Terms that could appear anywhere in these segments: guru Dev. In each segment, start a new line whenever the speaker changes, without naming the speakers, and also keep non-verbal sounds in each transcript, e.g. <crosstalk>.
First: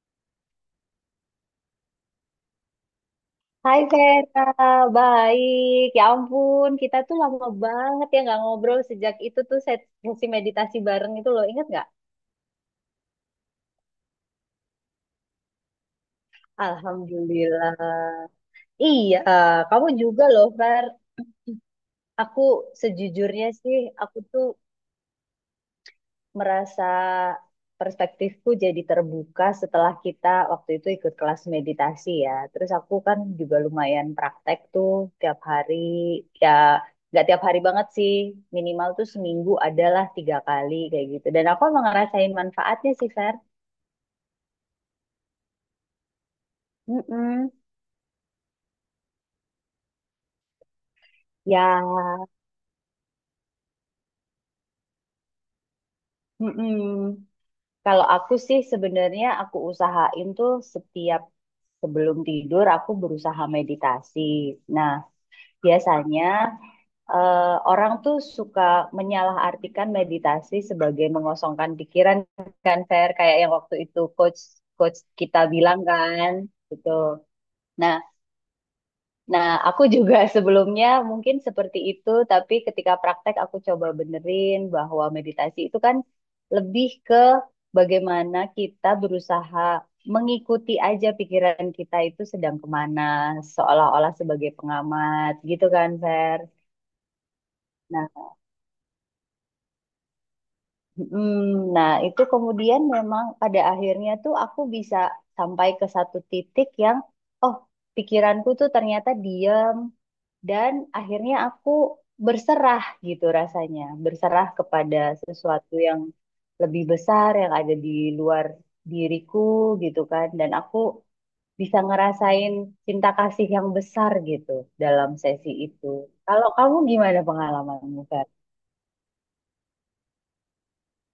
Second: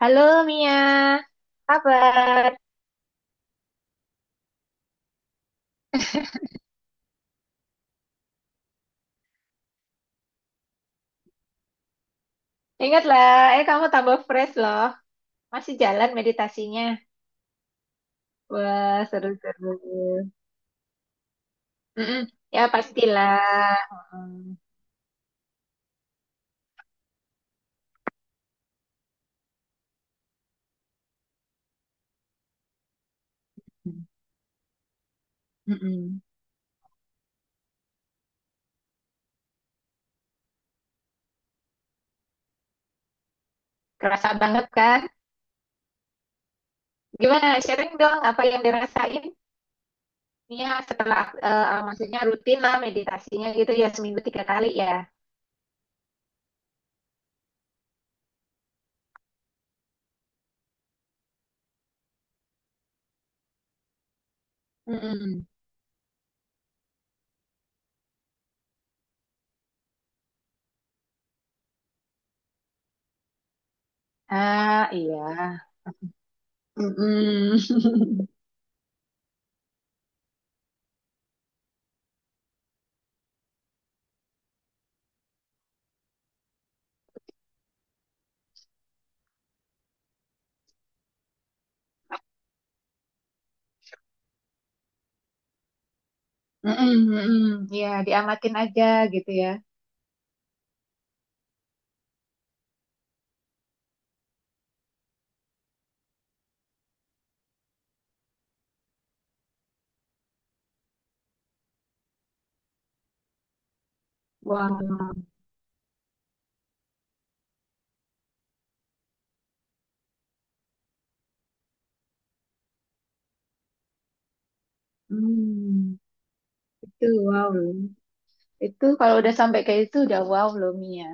Halo Mia, kabar?
Hai Vera, baik. Ya ampun, kita tuh lama banget ya nggak ngobrol sejak itu tuh sesi meditasi bareng itu loh, ingat nggak?
Ingatlah, kamu tambah fresh loh. Masih jalan meditasinya.
Alhamdulillah.
Wah,
Iya,
seru-seru.
kamu juga loh Ver.
Mm-mm.
Aku
Ya pastilah.
sejujurnya sih, aku tuh
Mm-mm.
merasa perspektifku jadi terbuka setelah kita waktu itu ikut kelas meditasi ya. Terus aku kan juga lumayan praktek tuh tiap hari,
Mm-mm.
ya nggak tiap hari banget sih, minimal tuh seminggu adalah 3 kali kayak gitu. Dan aku emang ngerasain manfaatnya sih, Fer.
Kerasa banget kan?
Mm-mm.
Gimana? Sharing dong apa yang dirasain Mia setelah,
Ya,
maksudnya rutin lah meditasinya gitu ya seminggu tiga kali ya.
mm-mm. Kalau aku sih sebenarnya aku usahain tuh setiap sebelum tidur aku berusaha meditasi. Nah,
Mm-mm.
biasanya eh, orang tuh suka menyalahartikan meditasi sebagai mengosongkan pikiran kan Fer kayak yang waktu itu coach
Ah,
coach
iya.
kita bilang kan gitu.
Mm-mm.
Nah,
<laughs>
nah, aku juga <laughs> sebelumnya mungkin seperti itu tapi ketika praktek aku coba benerin bahwa meditasi itu kan lebih ke bagaimana kita berusaha mengikuti aja pikiran kita itu sedang kemana, seolah-olah sebagai pengamat gitu kan Fer.
Mm-mm, mm-mm. Ya,
Nah,
diamatin aja gitu ya.
Mm, Nah, itu kemudian memang pada akhirnya tuh aku bisa sampai ke satu titik yang, oh, pikiranku tuh ternyata diam dan akhirnya aku berserah gitu rasanya, berserah
Wah.
kepada sesuatu yang lebih besar yang ada di luar diriku gitu kan, dan aku bisa ngerasain cinta kasih yang besar gitu dalam sesi itu.
Hmm,
Kalau kamu
itu
gimana
wow loh.
pengalamanmu, Fer?
Itu kalau udah sampai kayak itu udah wow loh Mia.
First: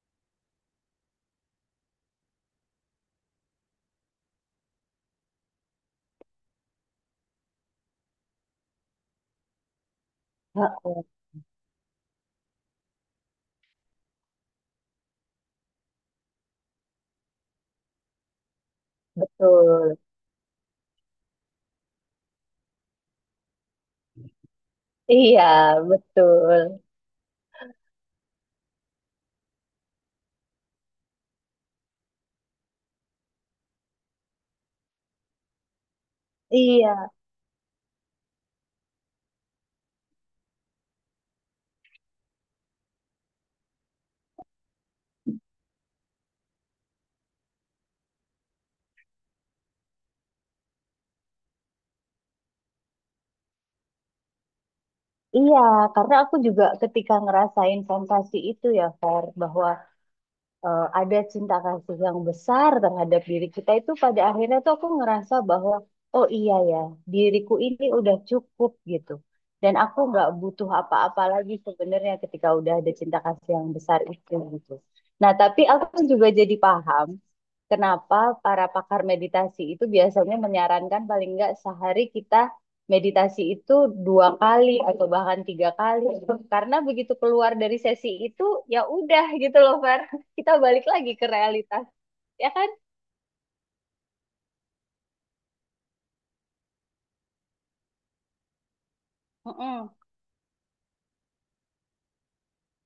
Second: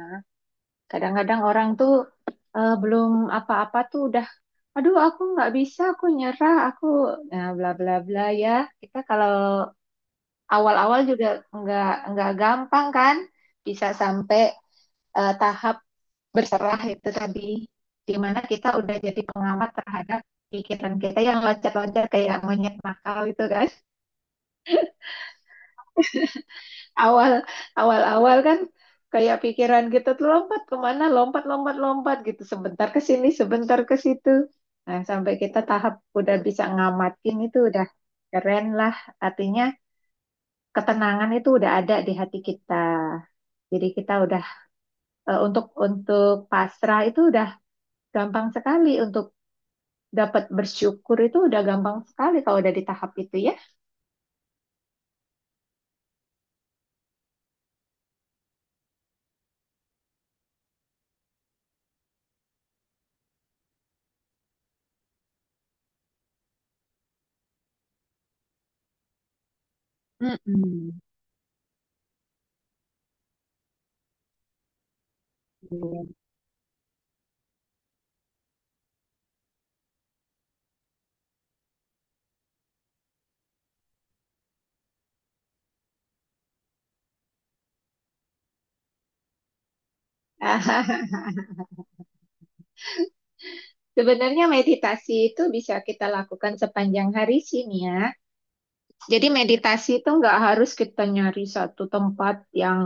Kadang-kadang orang tuh belum apa-apa tuh udah, aduh aku nggak bisa, aku nyerah, aku nah bla bla bla ya. Kita kalau awal-awal
Heeh,
juga nggak nggak gampang kan, bisa sampai tahap berserah itu tadi, di mana kita udah jadi pengamat
betul.
terhadap pikiran kita yang loncat-loncat kayak monyet nakal itu kan.
Iya, betul.
Awal awal awal kan kayak pikiran kita tuh lompat kemana lompat lompat lompat gitu sebentar ke sini sebentar ke situ nah sampai kita tahap udah bisa
Iya,
ngamatin itu udah keren lah artinya ketenangan itu udah ada di hati kita jadi kita udah untuk pasrah itu udah gampang sekali untuk dapat bersyukur itu udah gampang sekali kalau udah di tahap itu ya.
iya, karena aku juga ketika ngerasain sensasi itu ya, Fer, bahwa ada cinta kasih yang besar terhadap diri kita itu pada akhirnya tuh aku ngerasa bahwa oh iya ya diriku ini udah cukup gitu dan aku nggak butuh
Mm-mm.
apa-apa lagi sebenarnya ketika udah ada cinta kasih yang besar itu gitu. Nah tapi aku
Iya.
juga jadi paham kenapa para pakar meditasi itu biasanya menyarankan paling nggak sehari kita meditasi itu 2 kali atau bahkan 3 kali karena begitu keluar dari sesi itu ya udah gitu loh Fer
<laughs>
kita balik
Aha,
lagi ke realitas ya kan.
sebenarnya meditasi itu bisa kita lakukan sepanjang hari sih Mia. Jadi meditasi
Mm-mm.
itu nggak harus kita nyari satu tempat yang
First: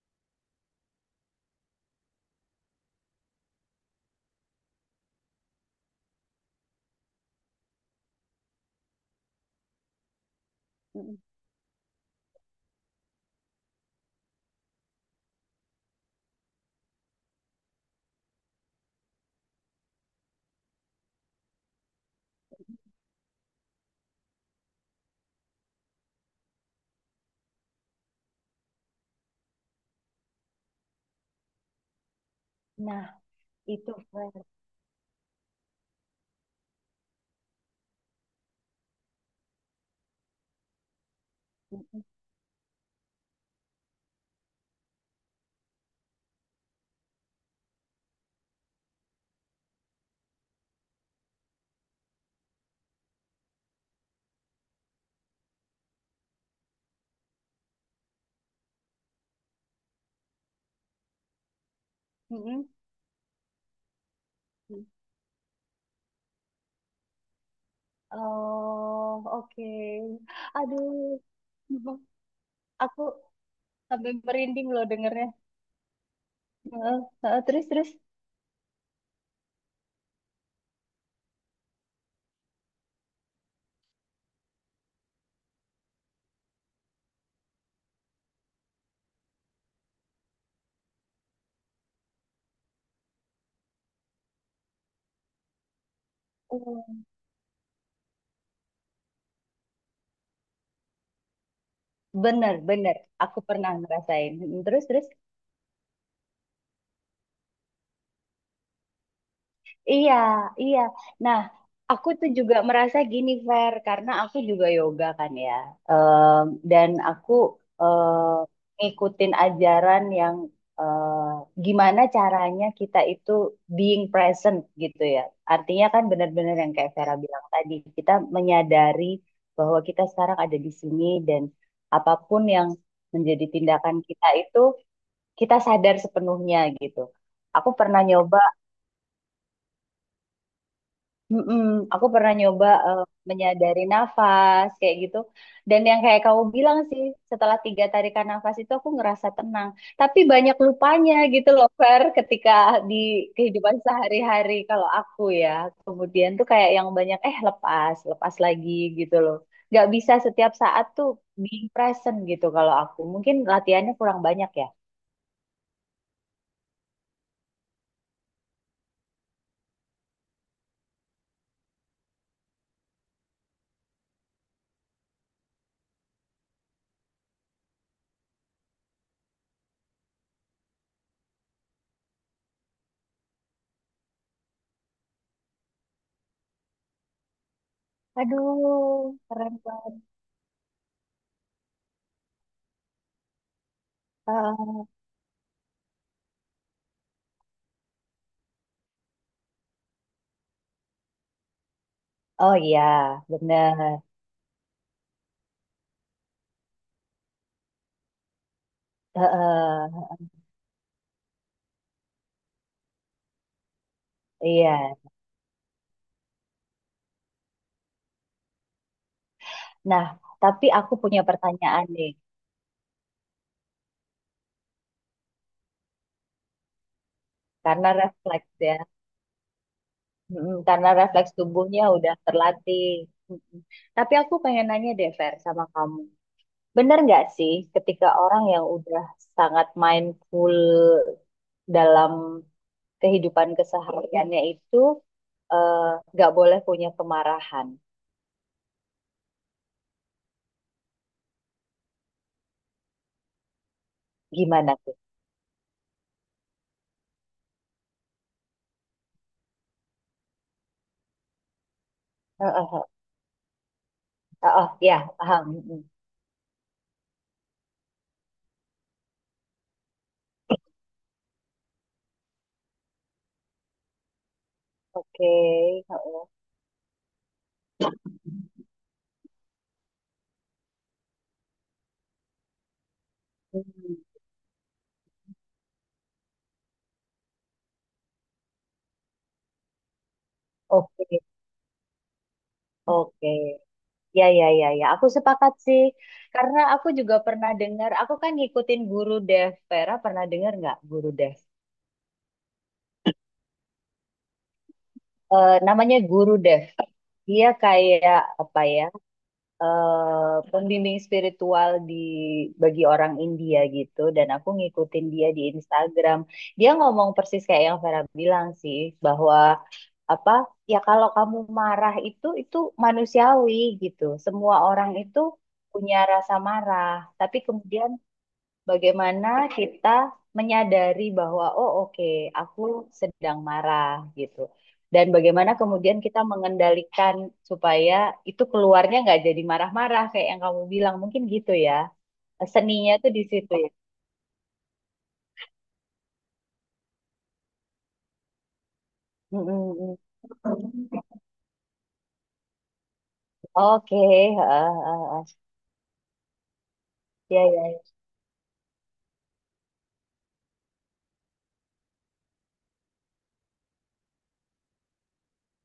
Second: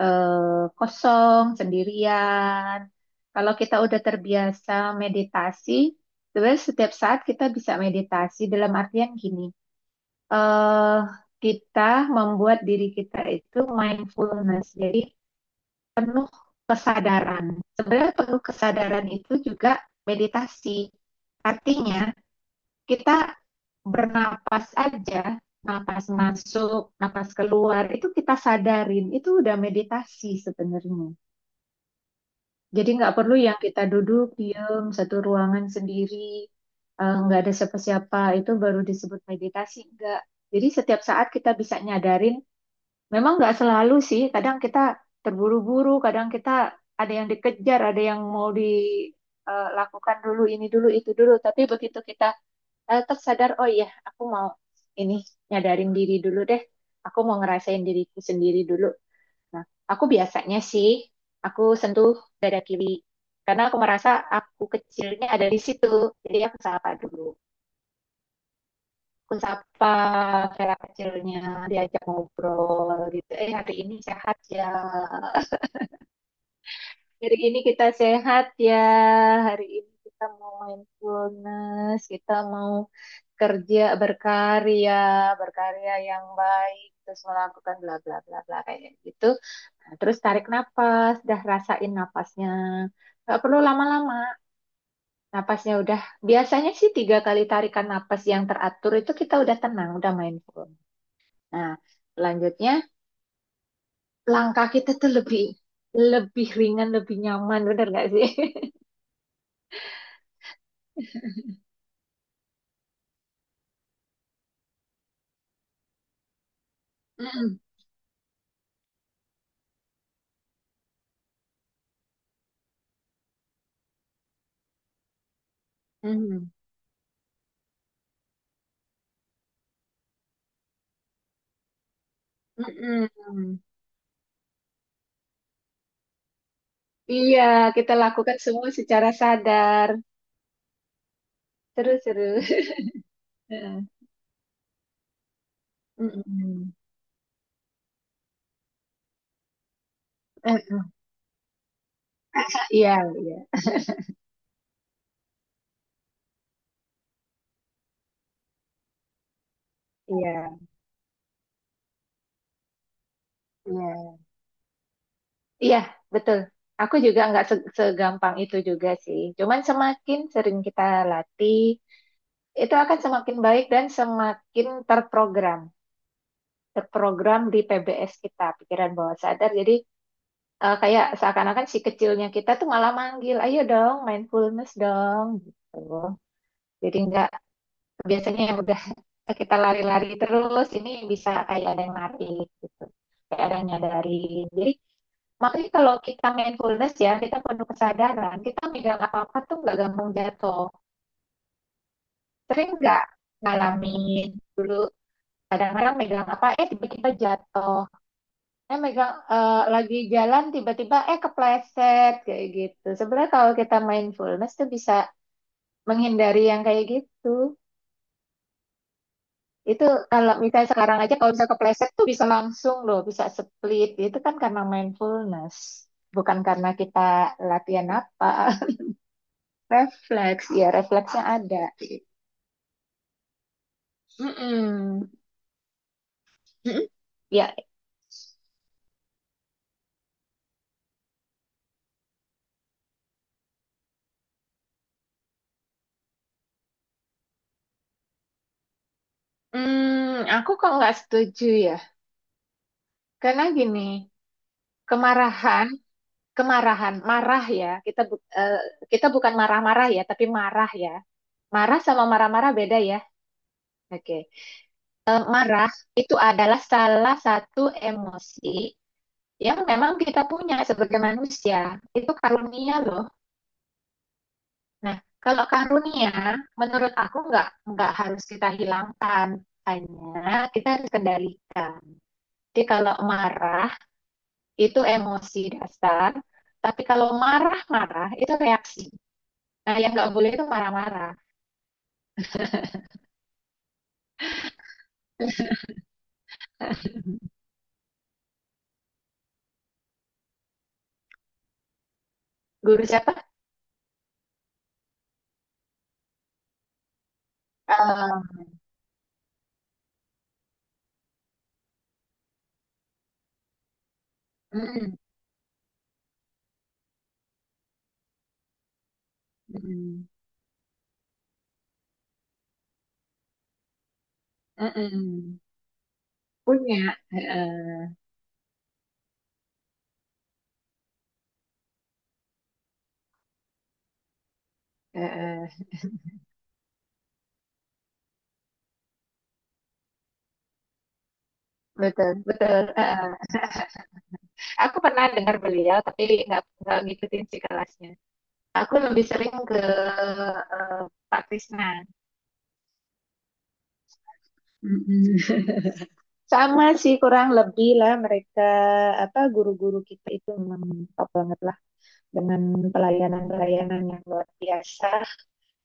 kosong, sendirian. Kalau kita udah terbiasa meditasi, sebenarnya setiap saat kita bisa meditasi dalam artian gini. eh
Mm-mm.
kita membuat diri kita itu mindfulness, jadi penuh kesadaran. Sebenarnya penuh kesadaran itu juga meditasi. Artinya, kita bernapas aja, napas masuk, napas keluar, itu kita sadarin, itu udah meditasi sebenarnya. Jadi
Nah,
nggak perlu yang kita
itu
duduk
berarti.
diem satu ruangan sendiri, nggak ada siapa-siapa, itu baru disebut meditasi, nggak. Jadi setiap saat kita bisa nyadarin, memang nggak selalu sih, kadang kita terburu-buru, kadang kita ada yang dikejar, ada yang mau dilakukan dulu, ini dulu, itu dulu, tapi begitu kita tersadar oh iya aku mau ini nyadarin diri dulu deh aku mau ngerasain diriku sendiri dulu nah aku biasanya sih aku sentuh dada
Mm-mm.
kiri karena aku merasa aku kecilnya ada di situ jadi aku sapa dulu
Oh
aku
oke,
sapa Vera
aduh
kecilnya diajak
aku
ngobrol gitu eh hari ini
sampai
sehat ya.
merinding loh dengernya. Heeh,
Hari
heeh,
ini
terus,
kita
terus.
sehat ya. Hari ini kita mau mindfulness, kita mau kerja berkarya, berkarya yang baik, terus melakukan bla bla bla bla kayak gitu. Nah, terus tarik napas, dah rasain napasnya. Gak perlu lama-lama. Napasnya udah biasanya sih
Oh.
tiga kali tarikan napas yang teratur itu kita udah tenang, udah mindful. Nah,
Bener,
selanjutnya
bener. Aku pernah ngerasain.
langkah
Terus,
kita
terus.
tuh lebih lebih ringan, lebih nyaman, bener gak sih? <laughs>
Iya, iya. Nah, aku tuh juga merasa gini, Fer, karena aku juga yoga kan ya. Em, dan aku
Mm-mm.
ngikutin ajaran yang gimana caranya kita itu being present gitu ya. Artinya kan
Mhm.
benar-benar yang kayak Vera bilang tadi, kita menyadari bahwa kita sekarang ada di sini dan apapun yang menjadi
Mhm.
tindakan kita itu kita sadar sepenuhnya gitu.
Iya,
Aku
kita
pernah
lakukan
nyoba
semua secara sadar.
Mm-mm.
Terus,
Aku pernah
terus.
nyoba
<laughs> Heeh.
menyadari nafas kayak gitu. Dan yang kayak kamu
Mhm.
bilang sih, setelah 3 tarikan nafas itu aku ngerasa tenang. Tapi banyak
Heeh.
lupanya gitu loh, Fer, ketika
Iya,
di
iya,
kehidupan sehari-hari kalau aku ya. Kemudian tuh kayak yang banyak, lepas, lepas lagi gitu loh. Gak bisa
iya,
setiap saat tuh being present gitu kalau aku. Mungkin latihannya
iya,
kurang banyak ya.
iya, betul. Aku juga nggak segampang itu juga sih. Cuman semakin sering kita latih, itu akan semakin baik dan semakin terprogram, terprogram di PBS kita, pikiran bawah sadar. Jadi kayak seakan-akan si kecilnya kita tuh malah manggil, ayo dong, mindfulness dong, gitu. Jadi nggak biasanya yang udah
Aduh, keren
kita
banget.
lari-lari terus ini bisa kayak ada yang narik gitu, kayak ada yang nyadarin. Jadi
Ah,
makanya kalau kita mindfulness ya kita penuh kesadaran, kita megang apa-apa tuh nggak gampang jatuh.
oh
Sering
iya,
nggak
bener.
ngalamin kadang-kadang megang apa tiba-tiba jatuh megang
Heeh,
lagi jalan tiba-tiba kepleset kayak gitu sebenarnya kalau kita mindfulness tuh
iya.
bisa menghindari yang kayak gitu. Itu
Nah,
kalau
tapi
misalnya
aku
sekarang aja
punya
kalau bisa
pertanyaan
kepleset tuh
nih,
bisa langsung loh, bisa split. Itu kan karena mindfulness, bukan karena kita latihan
karena
apa.
refleks ya,
<laughs> Refleks,
mm-mm,
ya
karena
refleksnya
refleks
ada.
tubuhnya udah terlatih. Mm-mm. Tapi aku pengen nanya
Mm-mm.
deh, Fer, sama kamu.
Mm-mm.
Bener nggak sih
Ya,
ketika orang yang udah sangat mindful dalam kehidupan kesehariannya itu eh, nggak boleh punya kemarahan?
hmm, aku kok nggak setuju ya. Karena gini,
Gimana tuh?
kemarahan, kemarahan, marah ya. Kita bukan marah-marah ya, tapi marah ya. Marah sama marah-marah
Heeh,
beda
heeh.
ya. Oke.
Oh, ya,
Eh,
paham.
marah
Mm-mm.
itu adalah salah satu emosi yang memang kita punya sebagai manusia itu karunia loh. Nah,
Oke.
kalau karunia
Heeh.
menurut aku nggak harus kita hilangkan, hanya kita harus kendalikan. Jadi kalau marah
Hmm,
itu emosi dasar, tapi kalau marah-marah itu reaksi. Nah, yang nggak boleh itu marah-marah.
oke, oke. Ya, ya, ya, ya. Aku sepakat sih. Karena aku
<laughs>
juga pernah dengar, aku kan ngikutin guru Dev. Vera pernah dengar nggak guru Dev?
Guru siapa?
Eh, namanya guru Dev. Dia kayak
Eh,
apa ya? Eh pembimbing spiritual di bagi orang India gitu. Dan aku
mm,
ngikutin dia di Instagram. Dia ngomong persis kayak yang Vera bilang sih, bahwa
mm,
apa? Ya kalau kamu marah itu manusiawi gitu. Semua
mm,
orang itu
mm.
punya rasa
punya
marah,
eh,
tapi
eh,
kemudian bagaimana kita menyadari bahwa oh oke aku sedang marah gitu dan bagaimana
eh,
kemudian kita mengendalikan supaya itu keluarnya nggak jadi marah-marah kayak yang kamu bilang mungkin gitu ya,
Betul, betul.
seninya tuh
Eh.
di situ ya.
Aku pernah dengar beliau, tapi nggak ngikutin si kelasnya. Aku lebih sering
Mm,
ke
mm, mm.
Pak Krisna.
Oke, heeh, heeh.
Mm-mm. Sama sih kurang
Iya, iya.
lebih lah
Iya,
mereka apa guru-guru kita itu memang top banget lah dengan pelayanan-pelayanan yang luar biasa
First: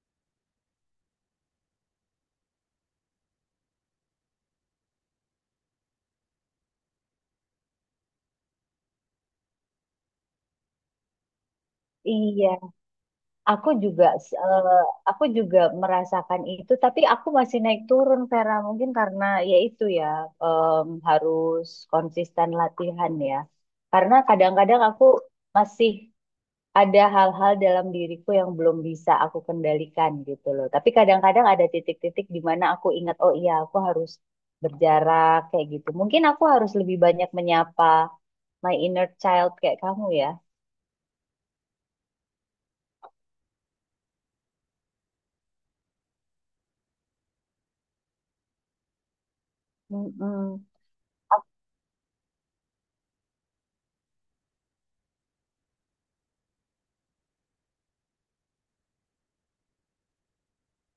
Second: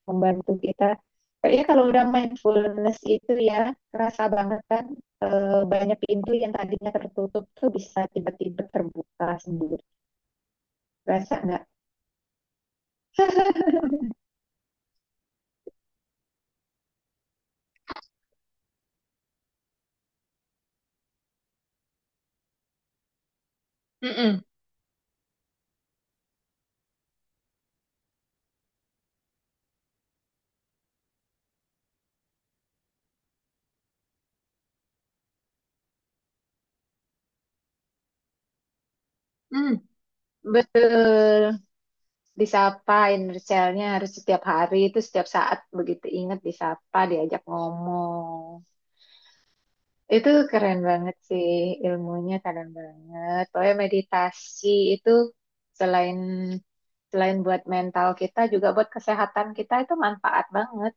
membantu kita. Kayaknya kalau udah mindfulness itu ya kerasa banget kan banyak pintu yang tadinya tertutup tuh bisa tiba-tiba terbuka sendiri. Kerasa nggak?
iya. Aku juga eh, aku juga merasakan itu tapi aku masih naik turun Vera mungkin karena ya itu ya, harus konsisten latihan ya karena
Mm-mm.
kadang-kadang aku masih ada hal-hal dalam diriku yang belum bisa aku kendalikan gitu loh tapi kadang-kadang ada titik-titik di mana aku ingat oh iya aku harus berjarak kayak gitu mungkin aku harus lebih banyak menyapa my inner child
Hmm,
kayak kamu ya.
betul. Disapain Richelnya harus setiap hari itu setiap saat begitu ingat disapa diajak ngomong itu
Mm.
keren banget sih ilmunya keren banget pokoknya meditasi itu selain selain buat mental kita juga buat kesehatan kita itu manfaat banget.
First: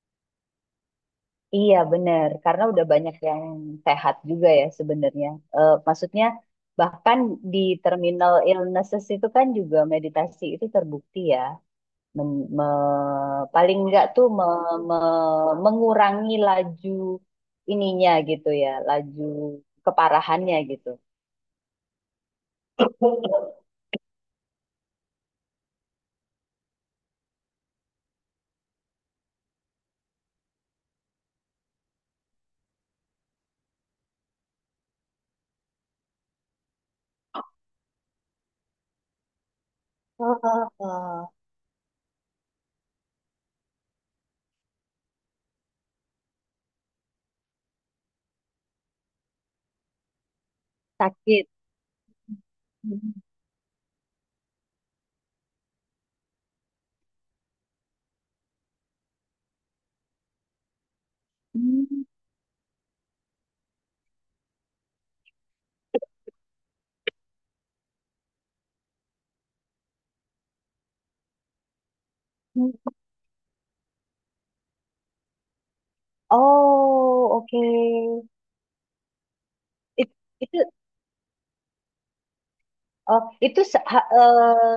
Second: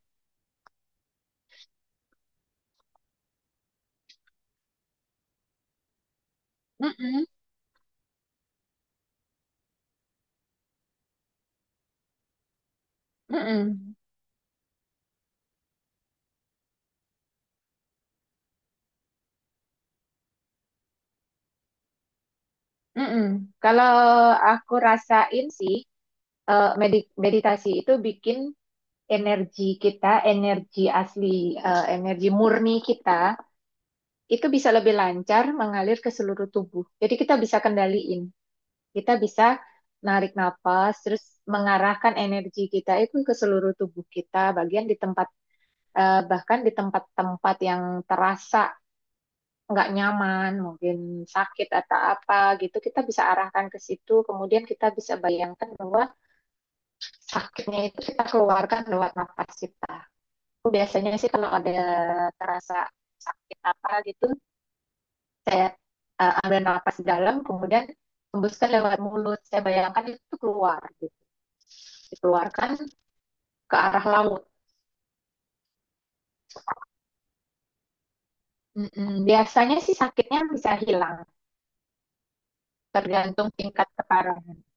Iya benar, karena udah banyak yang sehat juga ya sebenarnya. Eh, maksudnya bahkan
Mm-mm,
di terminal illnesses itu kan juga meditasi itu terbukti ya, paling
mm-mm,
enggak tuh mengurangi laju ininya gitu ya, laju keparahannya gitu.
mm-mm. kalau aku rasain sih meditasi itu bikin energi kita, energi asli, energi murni kita, itu bisa lebih lancar mengalir ke seluruh tubuh. Jadi kita bisa kendaliin, kita bisa narik nafas, terus
Oh,
mengarahkan energi kita itu ke seluruh tubuh kita, bagian di tempat, bahkan di tempat-tempat yang terasa nggak nyaman, mungkin
sakit.
sakit atau apa gitu, kita bisa arahkan ke situ, kemudian kita bisa bayangkan bahwa sakitnya itu kita keluarkan lewat nafas kita. Biasanya sih kalau ada
Hmm.
terasa sakit apa gitu, saya ambil nafas dalam, kemudian hembuskan lewat mulut. Saya bayangkan itu keluar, gitu. Dikeluarkan ke arah laut.
Oh, oke.
Mm-mm. Biasanya sih
It-
sakitnya
Itu,
bisa hilang,
oh,
tergantung
itu
tingkat
se- ha-
keparahan.
eh,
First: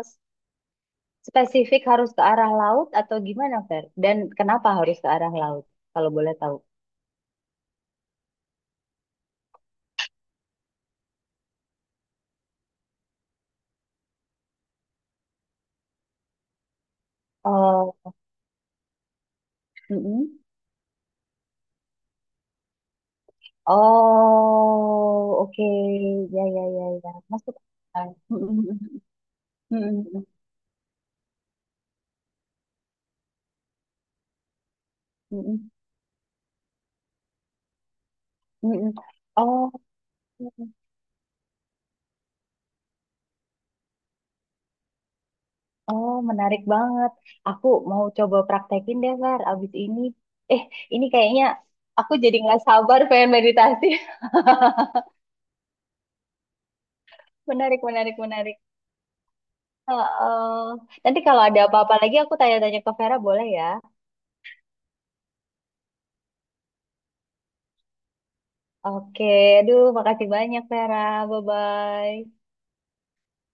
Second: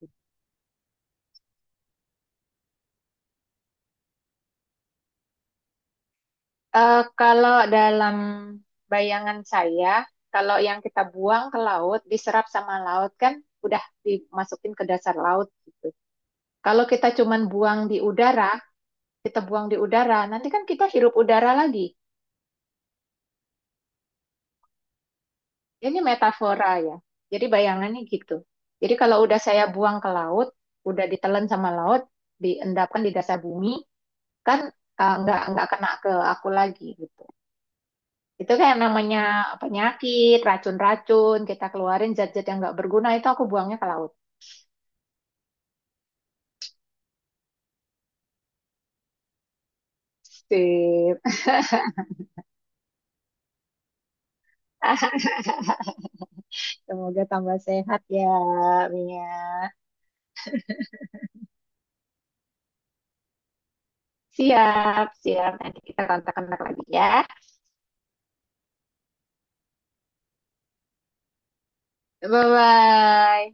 spesifik harus ke arah laut atau gimana, Fer? Dan kenapa harus ke arah laut? Kalau boleh tahu.
Eh, kalau dalam bayangan saya, kalau yang kita buang ke laut, diserap sama laut kan udah dimasukin ke dasar laut gitu. Kalau kita cuman buang di
Oh,
udara, kita buang di udara,
mm-mm.
nanti kan kita hirup udara lagi.
Oh, oke.
Ya, ini
Ya, ya,
metafora
ya,
ya.
ya.
Jadi
Masuk
bayangannya
akal.
gitu.
Mm-mm.
Jadi kalau udah saya buang ke
Mm-mm.
laut, udah ditelan sama laut, diendapkan di dasar bumi, kan nggak
Mm-mm.
kena ke aku lagi gitu. Itu kayak
Mm-mm.
namanya
Oh,
penyakit, racun-racun, kita keluarin zat-zat yang nggak berguna itu aku buangnya ke laut.
oh, menarik banget. Aku mau coba praktekin deh, Fer, abis ini. Eh, ini
Sip.
kayaknya aku jadi nggak sabar pengen meditasi.
<laughs> Semoga
<laughs>
tambah
Menarik,
sehat
menarik,
ya,
menarik.
Mia.
Heeh. Nanti kalau ada apa-apa lagi aku tanya-tanya ke Vera boleh ya?
Siap, siap. Nanti kita kontak-kontak lagi ya.
Oke, aduh, makasih banyak, Vera. Bye-bye.
Bye-bye.